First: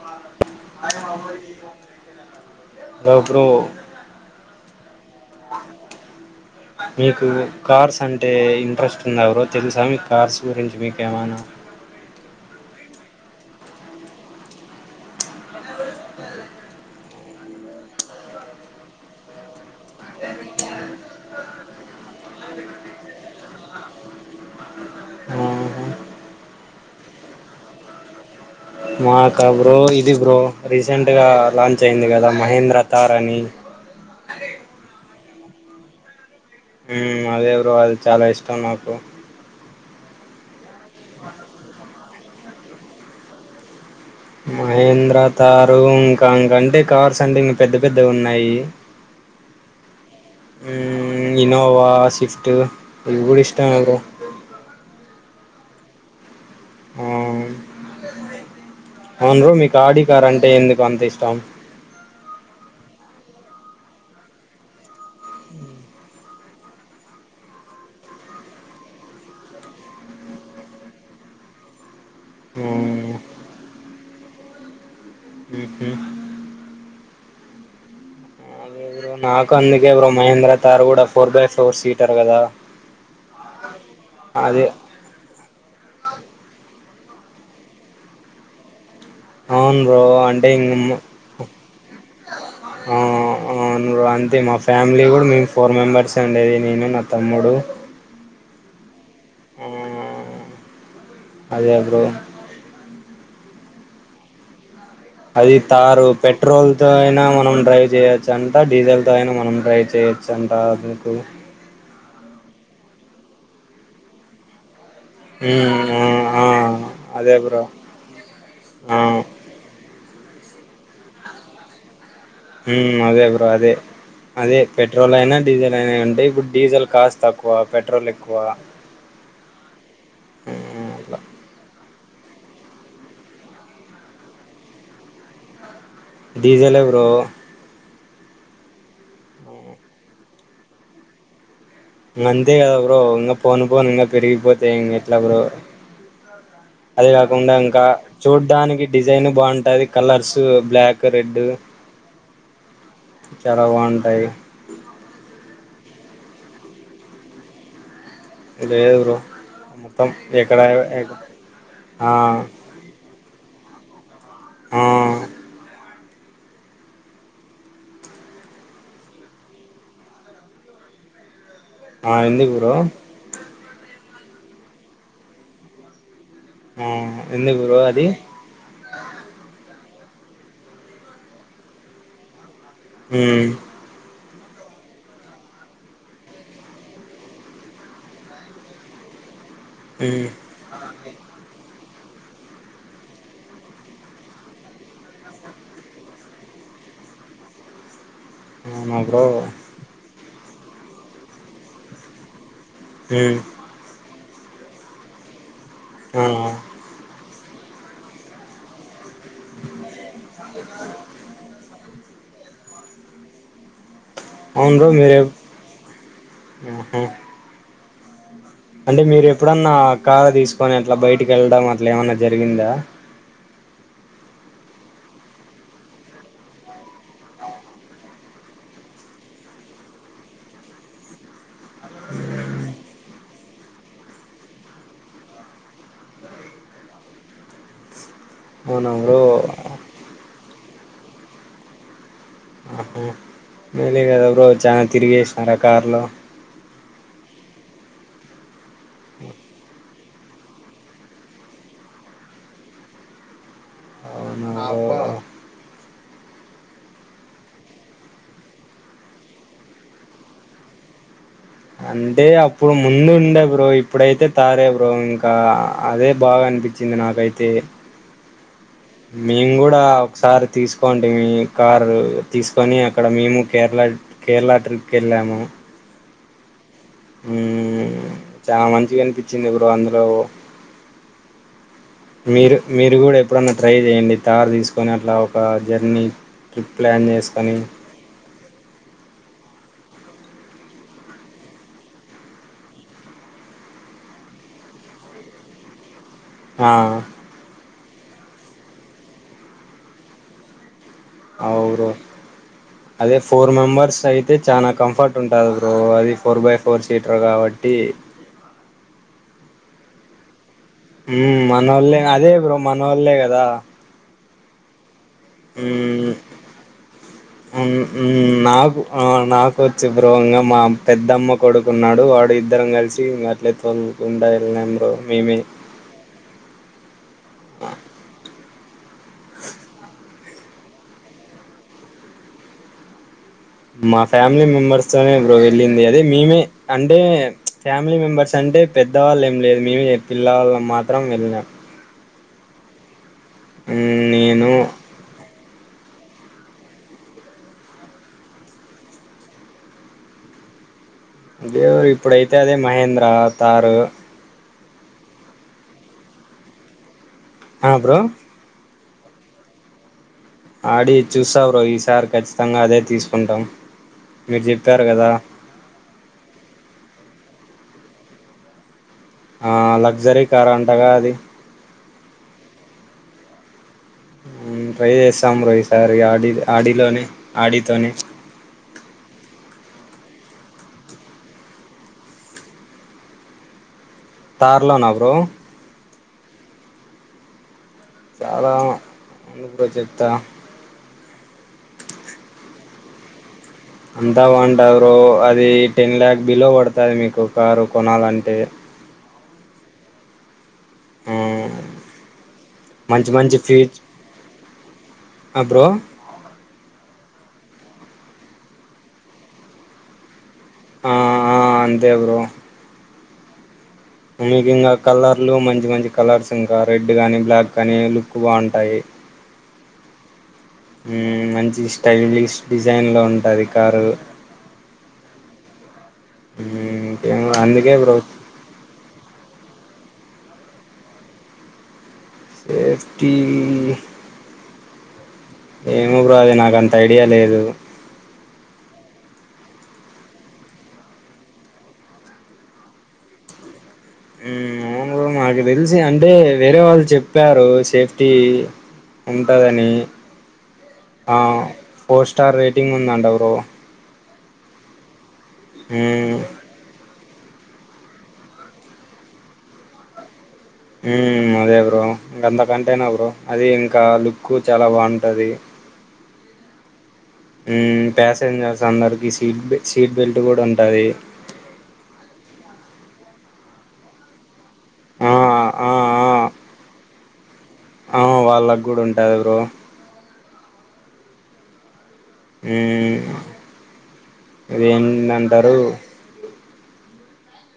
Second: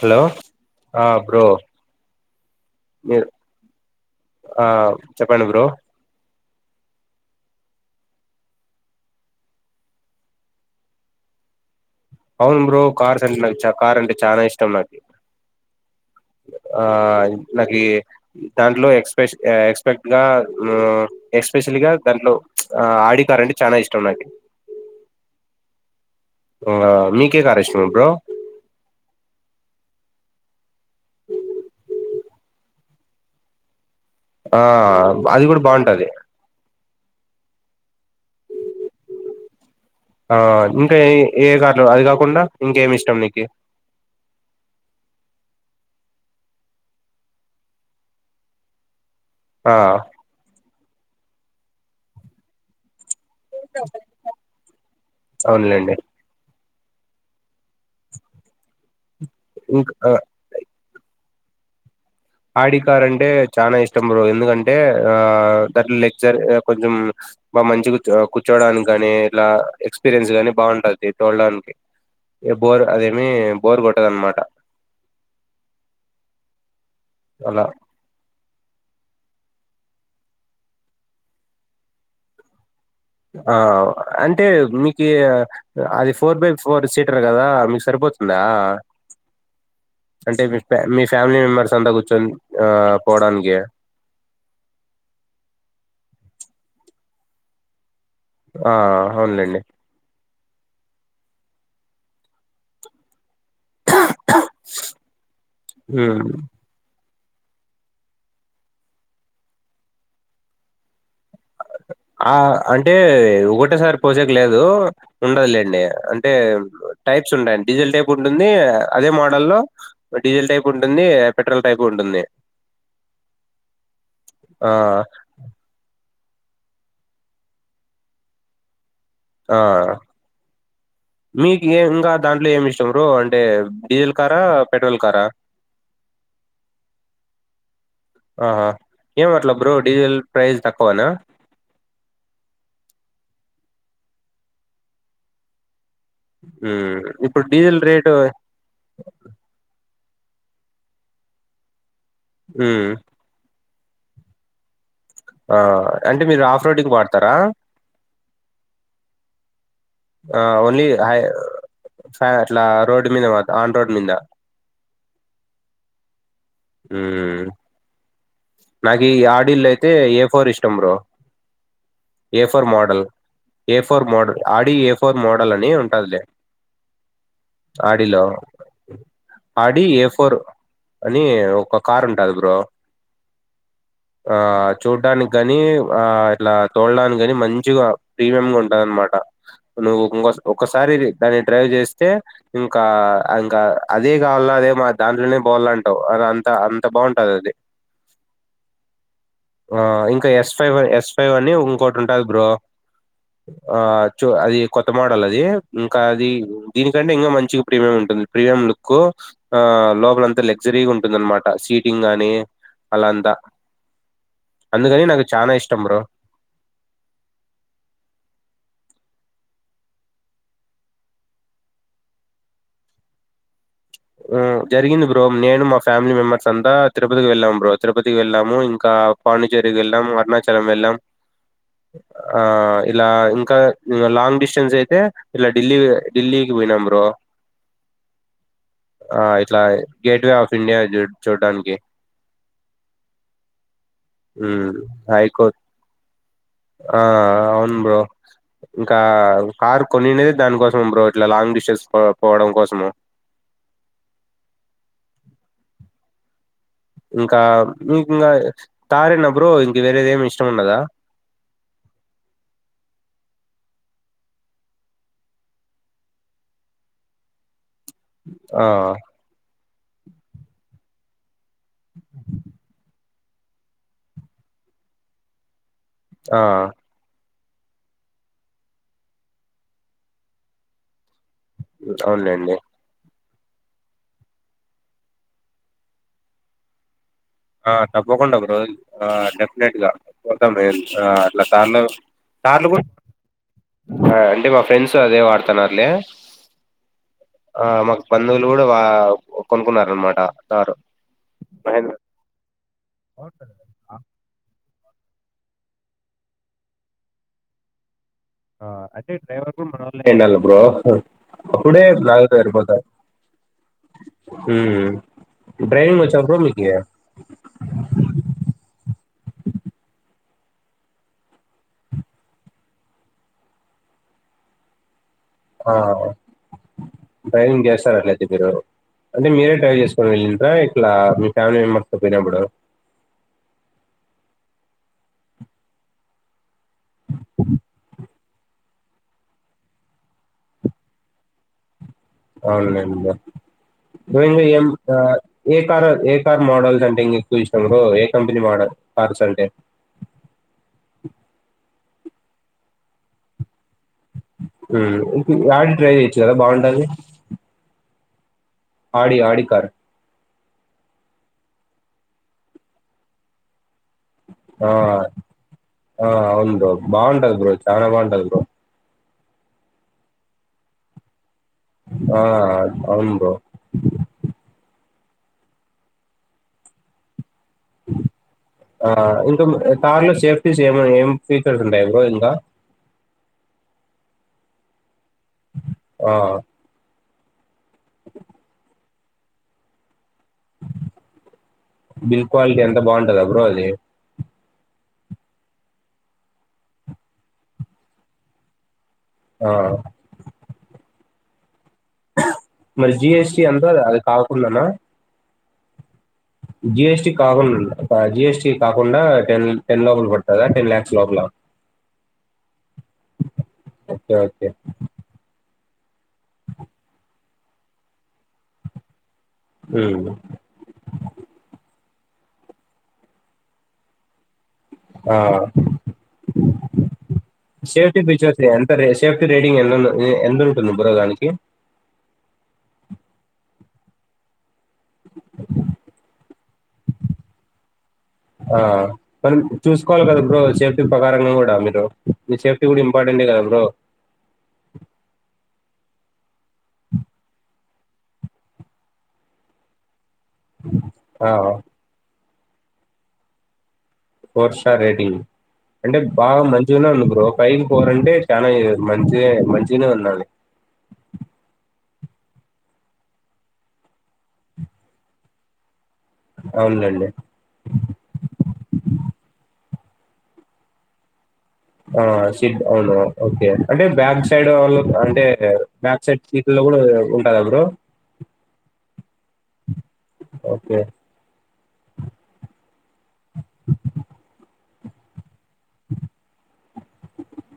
Hello ఆహ్ bro hello మీరు bro ఆహ్ చెప్పండి బ్రో. మీకు కార్స్ అంటే ఇంట్రెస్ట్ ఉందా బ్రో. తెలుసా మీకు కార్స్ గురించి మీకుమైనా. అవును బ్రో కార్స్ అంటే నాకు చ కార్ అంటే చానా ఇష్టం నాకి ఆ నాకి దాంట్లో ఎక్స్పె స్ ఎక్స్పెక్ట్గా ఎక్స్పెషల్గా దాంట్లో ఆ ఆడి కార్ అంటే చానా ఇష్టం నాకి ఆహా ఇంగ మీకే కార్ ఇష్టం బ్రో మాక బ్రో ఇది బ్రో రీసెంట్గా లాంచ్ అయింది కదా మహేంద్ర తార్ అని ఆ అది కూడా బాగుంటది మ్మ్ అదే బ్రో అది చాలా ఇష్టం నాకు ఆ ఇంకా ఏ ఏ కార్ అది కాకుండా ఇంకేమి ఇష్టం నీకు మహేంద్ర తారు ఇంకా ఇంకంటే కార్స్ అంటే ఇంకా పెద్ద పెద్ద ఉన్నాయి ఆ ఇనోవా స్విఫ్ట్ ఇగుడు ఇష్టామే బ్రో అవునులేండి ఆ అవును బ్రో మీకు ఆడి ఇంకా కార్ అంటే ఎందుకు అంత ఇష్టం ఆడి కార్ అంటే చానా ఇష్టం బ్రో ఎందుకంటే ఆ దాట్లో లెక్చర్ కొంచెం బా మంచి కూర్చోడానికి ని కానీ ఇట్ల ఎక్స్పీరియన్స్ గాని బాగుంటది తోడడానికి బోర్ ఉమ్ అదేమి బోర్ కొట్టద అనమాట ఉహు అలా నాక అందుకే బ్రో మహేంద్ర తార్ కూడా ఫోర్ బై ఫోర్ సీటర్ కదా ఆ అంటే అదే మీకి అది ఫోర్ బై ఫోర్ సీటర్ కదా మీకు సరిపోతుందా అవును బ్రో అంటే మీ ఇంగ్ ఫ్యా ము మీ ఫ్యామిలీ మెంబర్స్ అంతా కూర్చొని ఆ పోవడానికి అవును అంతే మా ఫ్యామిలీ కూడా మేమ్ ఫోర్ మెంబెర్స్ ఉండేది నేను నా తమ్ముడు ఆ అవునులెండీ ఆ అదే అప్పుడు అది తారు హ్మ్. పెట్రోల్ తో మనం డ్రైవ్ చేయొచ్చు అంట డీజిల్ త అయినా మనం డ్రై్ చేయొచ్చ అంట ఆ అంటే ఒకటేసారి పోజెక్ లేదు ఉండదులేండి ఉమ్ ఆ అంటే ఆ టైప్స్ అదే బ్రో ఉంటాయండి డిజిటల్ టైప్ ఉంటుంది ఆ అదే మోడల్ల్లో డీజిల్ టైప్ ఉంటుంది పెట్రోల్ టైప్ ఉంటుంది మ్మ్ అదే బ్రో అదే అదే ఆ! పెట్రోల్ అయినా డీజల్ అయినా ఉంటయి ఇప్పుడు డీజిల్ కాస్త తక్కువ పెట్రోల్ ఎక్కువ ఆ మ్మ్ అలా ఇయ ఇంకా దాంట్లో ఏమి ఇష్టం్రో అంటే డీజిల్ కారా పెట్రోల్ కారా డీజెల్ ఎ బ్రో ఆహా ఏమట్ల బ్రో డిజల్ ప్రైజ్ తక్కువన ఇంగ్ అంతే కదా బ్రో ఇంగా పోను పోను ఇంగా పెరిగిపోతయి ఇంగ్ ఎట్లా బ్రో హ్మ్. అదే ఇప్పుడు కాకుండా డీజిల్ ఇంకా రేటు చూడ్డాానికి డిజైన్ బాగుంటది కలర్సు బ్లాక్ రెడ్ మ్మ్ పరవాంటై ఆ! అంటే మీరు ఆఫ్ రోడ్కి వాడతారా లెద్ బ్రో మొత్తం ఆ ఎక్కడ ఓన్లీ హై ఆ ఫ అట్లా రోడ్ మీద మా రోడ్ మిన్ద ఆ హ్మ్ నాకి ఆడిల్లో అయితే ఏ ఫోర్ ఇష్టం బ్రో ఆ ఉంది A four bro model A four model Audi A four model అని ఉంటాది లే ఆ ఎందుకు బ్రో అది అడిలో అడి ఎఫ్ ఫోర్ అని ఒక కార్ ఉంటంది బ్రో మ్ ఆ చూడ్డానికి కాని, ఆ ఇట్లా తోలడానికి కాని మంచిగా ప్రీమియం గా ఉంటద అనమాట నువ్వుం ఉమ్ ఒకసారి దాన్ని డ్రైవ్ చేస్ తె ఇంకా ఇంకా అదే కావాల అదే మా దాంట్లోనే పోవాలంటావు, అది అంత అంత బాగుంటది అది అవునా బ్రో ఆ ఇంకా ఎస్ ఫైవ్ ఎస్ ఫైవ్ అని ఇంకోటి ఉంటుంది బ్రో ఉమ్ ఆ చొ అది కొత్త మోడల్ అది ఇంకా అది అవునా దీనికంటే ఇంకా మంచి ప్రీమియం ఉంటుంది ప్రీమియం లుక్ ఆ లోపలంత లగ్జరీగా ఉంటుంద అనమాట సీటింగ్ ని నే అలంత అవును బ్రో మీరేం అంటే మీరు ఎప్పుడన్నా కార్ తీసుకొని అట్లా, బయటికి వెళ్ళడం అట్లా ఏమన్నా జరిగిందా. ఆ జరిగింది బ్రో నేను మా ఫ్యామిలీ మెంబెర్స్, అంతా తిరుపతికి వెళ్ళాం బ్రో, తిరుపతికి వెళ్ళాము, ఇంకా పాండిచ్చేరికి వెళ్ళాం, అరుణాచలం వెళ్ళాం. ఆ ఇలా ఇంకా లాంగ్ డిస్టెన్స్ అయితే ఇలా ఢిల్లీ ఢిల్లీకి పోయినాం బ్రో అవునా బ్రో ఆ ఇట్లా గేట్ వే పిండియా చు చూడ్డానికి ఆహ మేలే కదా బ్రో చాలా తిరిగేసినారా హైకోర్ట్ కార్లో ఆ అవును బ్రో ఇంకా కారు కొనినేది దానికోసం బ్రో, ఇట్లా లాంగ్ డిస్టెన్స్ పోవడం కోసము. అవ్వా ఇంకా మీకు ఇంగా తారేనా బ్రో ఇంక వేరేది ఏమి ఇష్టం ఉండదా. అంటే అప్పుడు ముందు ఉండే బ్రో, ఇప్పుడైతే తారే బ్రో, ఇంకా అదే బాగా అనిపించింది నాకైతే. ఆ అ మేము కూడా ఒకసారి తీసుకోండి కారు తీసుకొని అక్కడ మేము కేరళ కేరళ టట్రిప్ కేళ్ళాము ఆ ఉ చాలా మంచిగా అనిపించింది ఎ బ్ర అందులో అవునులేండి మీరు మీరు కూడా ఎప్పుడన్న ట్రై చేయండి తారు తీసుకుని అట్లా ఒక జర్నీ ట్రిప్ ప్లాన్ చేసుకు ఆ తప్పకుండా ఆ డెఫిననేటెగా గతం అట్లా తార్లు తార్లు కూడా అంటే మా ఫ్రెండ్స్ అదే వాడుతున్నారులే ఆ ఆ మాకు బంధువులు కూడా వా ఓకొనుకున్నార అనమాట సారు ఆవురు అదే ఫోర్ ఆ, మెంబర్స్ అయితే చానా కంఫర్ట్ ఉంటుంది బ్రో అది ఫోర్ బై ఫోర్ సీటర్ కాబట్టి అదే డ్రైవర్ కూడా మనోలే అయి ఉండాలే మన వాళ్లే అదే బ్రో మన వాళ్లే కదా హ నాకు నాకు వచ్చి భ్రవంగం మా పెద్దమ్మ కొడుకున్నాడు వాడు ఇద్దరం కలిసి ఇం అట్లే తోలుకుండా వెళ్ళినం ఆ ్రైనింగ్ గసార్ అలది మీరు అంటే మీరే ట్ర్రావెల్ చేసుకొని వెళ్ళంటార ఇట్లా మీ ఫ్యామిలీ మెంబర్స్ త పోయినప్పుడు మా ఫ్యామిలీ మెంబెర్స్ తోనే ఇప్పుడు వెళ్ళింది అదే మేమే అంటే ఫ్యామిలీ మెంబెర్స్ అంటే పెద్దవాళ్ళ ఏం లేదు మేమే పిల్లవాళ్ళ మాత్రం వెళ్ళినాం అవున్నాడి రోవి నేను ఎం ఏ కార్ ఏ కార్ మోడల్స్ అంటే ఇంకా ఎక్కువ ఇష్టం గ్రో ఏ కంపెనీ మోడల్ కార్స్ అంటే దదేవరు ఇప్పుడైతే అదే మహేంద్ర తారు ఇ యాంటి ట్రై చెయచ్చు కదా బాగుంటి అ bro Audi Audi car Audi చూస్తావుర ఈసారి ఖచ్చితంగా అదే తీసుకుంటాం మీరు ఆ చెప్పారు కదా ఆ ఉవును బాగుంటది బ్రోజ తర వాంటలు గ ఆ లగ్జరీ కార్ అంటగా అది ఆ అవునుడు ట్రై చేస్తాం రోసార్ ఆడి ఆడిలోనే ఆడితోనే ఆ ఇంత కార్ లో సేఫ్టీస్ ఏమ ఏం ఫీచర్స్ ఉంటాయి బ్రో ఇంకా తార్లోనా బ్రో ఆ చాలా అందుకు చెత బిల్ క్వాలిటీ ఎంత బాగుంటందా బ్రో అది అంతవాన్ తా బ్రో అది టెన్ ల్యాక్ బిలో పడతది మీకు కారు కొనాలంటే ఆ ఆ మరి మంచి మంచి జిఎస్టి ఫీచ్ అంతదా అది కాకుండానా ఆ బ్రో జిఎస్టి కాకుండా జిఎస్టి కాకుండా టెన్ టెన్ లోబల్ ప అదే టెన్ ఆ ల్యాక్స్ లోపలా ఆ అంతే బ్రో మీకు ఇంగా కలర్లు మంచి మంచి కలర్స్ ఇంకా రెడ్ గానీ బ్లాక్ గానీ లుక్ బాగుంటాయి హ మంచి స్టైలిష్ డిజైన్ లో ఉంటది కారు ఆ మ్మ్ ఇంకేమో అందుకే బ్రో సేఫ్టీ పిచోచ్చ అంత సేఫ రేడింగ్ ఎందుదు ఎ ఎందు ఉంటుంది బ్రో దానికి సేఫ్టీ ఏమో బ్రో అది నాక అంత ఐడియా లేదు ఆ మనం చూసుకోవాలి కదా బ్రో సేఫ్టీ ప్రకారంగా కూడా మీరు మీ సేఫ్టీ కూడా ఇంపార్టెంటటే కదా బ్రో అవును నాకు తెలిసి అంటే వేరే వాళ్ళు చెప్పారు సేఫ్ టి ఉంటుందని ఆ పోస్ట్ స్టార్ రేటింగ్ ఉందంట బ్రో ఫోర్ స్టార్ రెటింగ్ అంటే మ్మ్ బాగా మంచిగున్నందుకు ఒక పైకి పోరంటే చాలా మంచి మంచిగానే ఉన్నాడు అదే బ్రో ఇంక అంతకంటేనా బ్రో అది ఇంకా లుక్ చాలా బాగుంటది అవును లెండి ప్యాసెంజర్స్ అందరికి సీట్ సీట్ బెల్ట్ కూడా ఉంటది ఆ సిడ్ అవును ఓకే అంటే బ్యాగ్స్ సైడ్ ఆ అంటే ఆ ఆ బ్యాక్ సైట్ సీట్ లో కూడా ఉ ఆ వాళ్ళకు కూడా ఉంట టది బ్రో ఓకే ఇదేంటంటారు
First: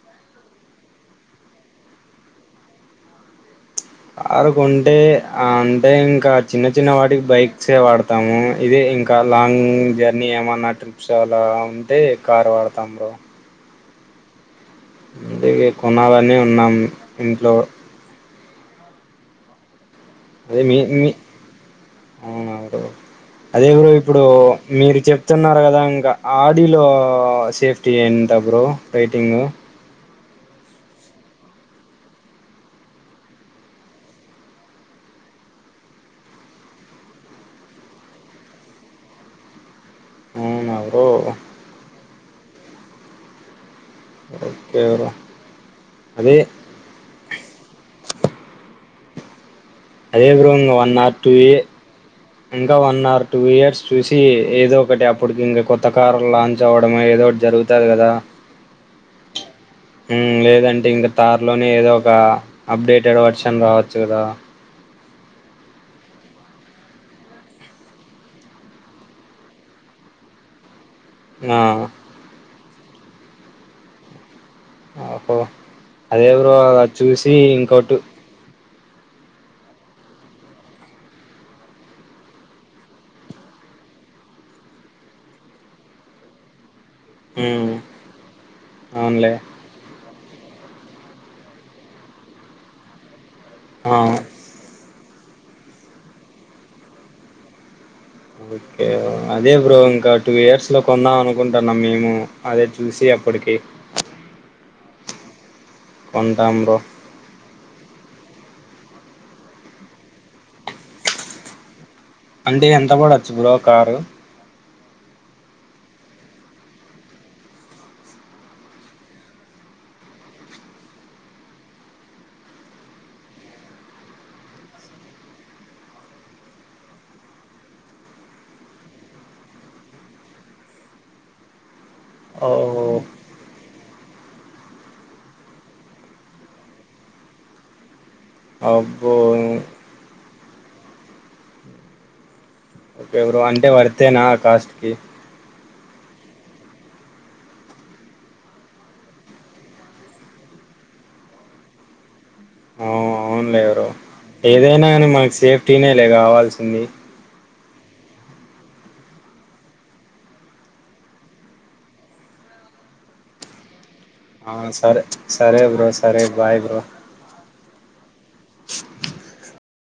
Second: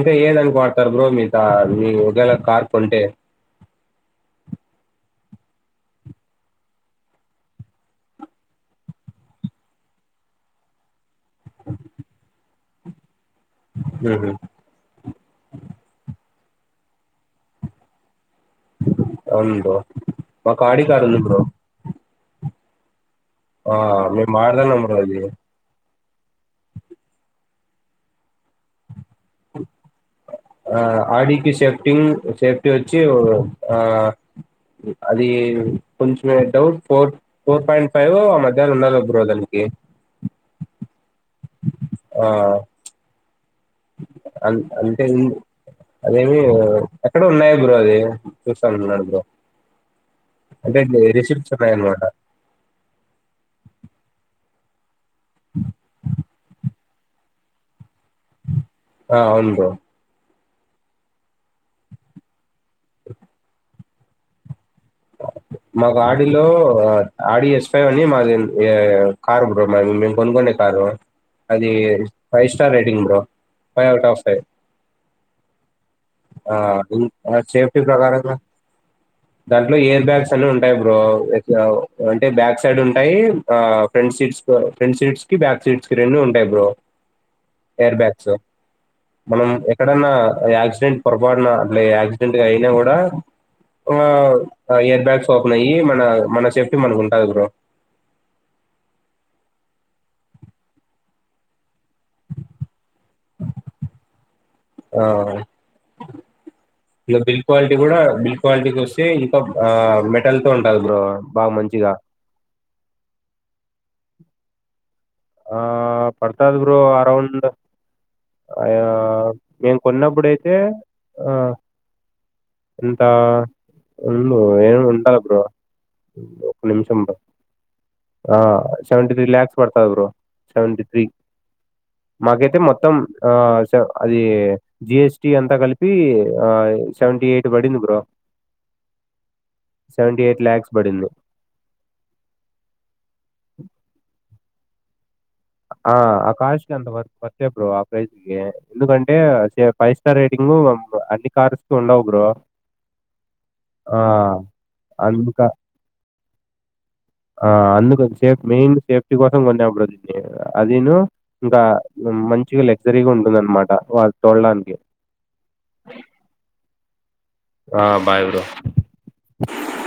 ఇకా ఏదనుకుంటారు బ్రో మీత మీ వగలా కార్ కొంటే కారు కొంటే అంటే ఇంకా చిన్న చిన్న వాటికి బైక్సే వాడతాము ఇదే ఇంకా లాంగ్ జర్నీ ఏమన్నా ట్రిప్స్ అలా ఉంటే కారు వాడతాము బ్రో హు హ్మ్ అందుకే కొనాలన్నీ ఉన్నాం ఇంట్లో అవూను బ్రో ఒక అదే మీ ఆడి కార్ మీ ఉంది బ్రో అవునా బ్రో అదే ఆ! గురు ఇప్పుడు మేము వాడతన్నాం బ్రో మీరు అది. చెప్తున్నారు కదా ఇంకా ఆడిలో సేఫటీ ఎంత బ్రో రైటింగ ఆ ఆడకి సేఫ్టీ సేఫ్టీ వచ్చి ఆ అది కొంచమే doubt four four point five ఆ మధ్యాహ్న ఉండాల బ్రో దానికి అవునా బ్రో ఆ అ ఓకే అంటే బ్రో అదేమి అదే ఎక్కడ ఉన్నాయ బ్రో అది చూస్తానున్నాడు ఓ అదే బ్రో ఇంకా వన్ ఆర్ టూ ఇ ఉన్నాయన్నమాట. ఇంకా వన్ ఆర్ టూ ఇయర్స్ చూసి ఏదో ఒకటి అప్పటికి ఇంక కొత్త కారు లాంచ్ అవ్వడమే ఏదో ఒకటి జార్గుతాధి కదా ఆ అవును బ్రో ఉమ్ లేదంటే ఇంకా తార్లోనే ఏదో ఒక అప్డేటెడ్ వర్షన్ రావచ్చు కదా మాకు ఆడలో ఆడ ఎస్ ఫైవ్ అని మా కారు బ్రో మేము కొనుకునే కారు ఆ అది ఫైస్ స్టార్ రేటింగ్ బ్ర ఫైవ్ అవుట్ ఆఫ్ ఫైవ్ అ అదే బ్రో ఆ అ చూసి ఇంకా సేఫ్టీ ఇంకోటి ప్రకారంగా దాంట్లో ఇయర్ బ్యాగ్స్ అన్ని ఉంటాయి్ బ్రో అంటే బ్యాక్ సైడ్ ఉంటాయి ఆ ఫ్రంట్ సీట్స్ ఫ్రంట్ సీట్స్ కి బ్యాక్ సీట్స్ కి రె ఉంటాయి బ్రో ఉమ్ ఎర్ బ్యాగ్స్ అవునులే మనం ఎక్కడన్నా యాక్సిడెంట్ పొరపాడిన అట్ యాక్సిడెంట్ అయినా కూడా ఆ ఎయిర్ బ్యాగ్స్ ఓపెన్ అయ్యి మన మన సేఫ్టీ మనకు ఉంటుంది బ్రో ఓకే అదే బ్రో ఇంకా టూ ఇయర్స్ లో కొందాం అనుకుంటా నా మేము అదే చూసి అప్పటికి ఆ కొంటాం బ్రో వచ్చే ఇంకా ఆ మెటల్ త ఉంటారు బ్రో బాగా మంచిగా అంటే ఎంత పడొచ్చు బ్రో కారు ఆ పడతంది బ్రో అరౌండ్ మేము కొన్నప్పుడైతే ఆ ఎంత ఉ ఏమి ఉంటదు బ్రో ఒక నిమిషం బ్రో ఆ సెవెంట త్రీ లక్స్ పడ్తాది సెవెంట త్రీ ఓ మాకైతే మొత్తం ఆ అది జిఎస్టి అంతా కలిపి ఆ సెవెంటీ ఎయిట్ పడింది బ్రో అబూ లాక్స్ పడింది ఓకే బ్రో అంటే వర్తేనా కాస్ట్ కి ఆ ఆ కార్స్ కి అంత వస్తా బ్రో ఆ ప్రైస్ి ఎందుకంటే ఫైవ్ స్టార్ రేటింగ్ అన్ని కార్స్ కి ఉండవు బ్రో ఆ అవునులేవు్ర ఆ! ఏదైనా కానీ మనకి అందుక సేఫ్టీనే లే కావాల్సింది ఆ అందుకు సేఫ్ మెయిన్ సేఫ్టీ కోసం కొనేప్పుడు అదిను ఇంకా మంచిగా లగ్జరీగా ఉంటుంది అనమాట వాళ్ళ ఆ సరే సరే బ్రో సరే బాయ్ బ్రో ఆ బాయ్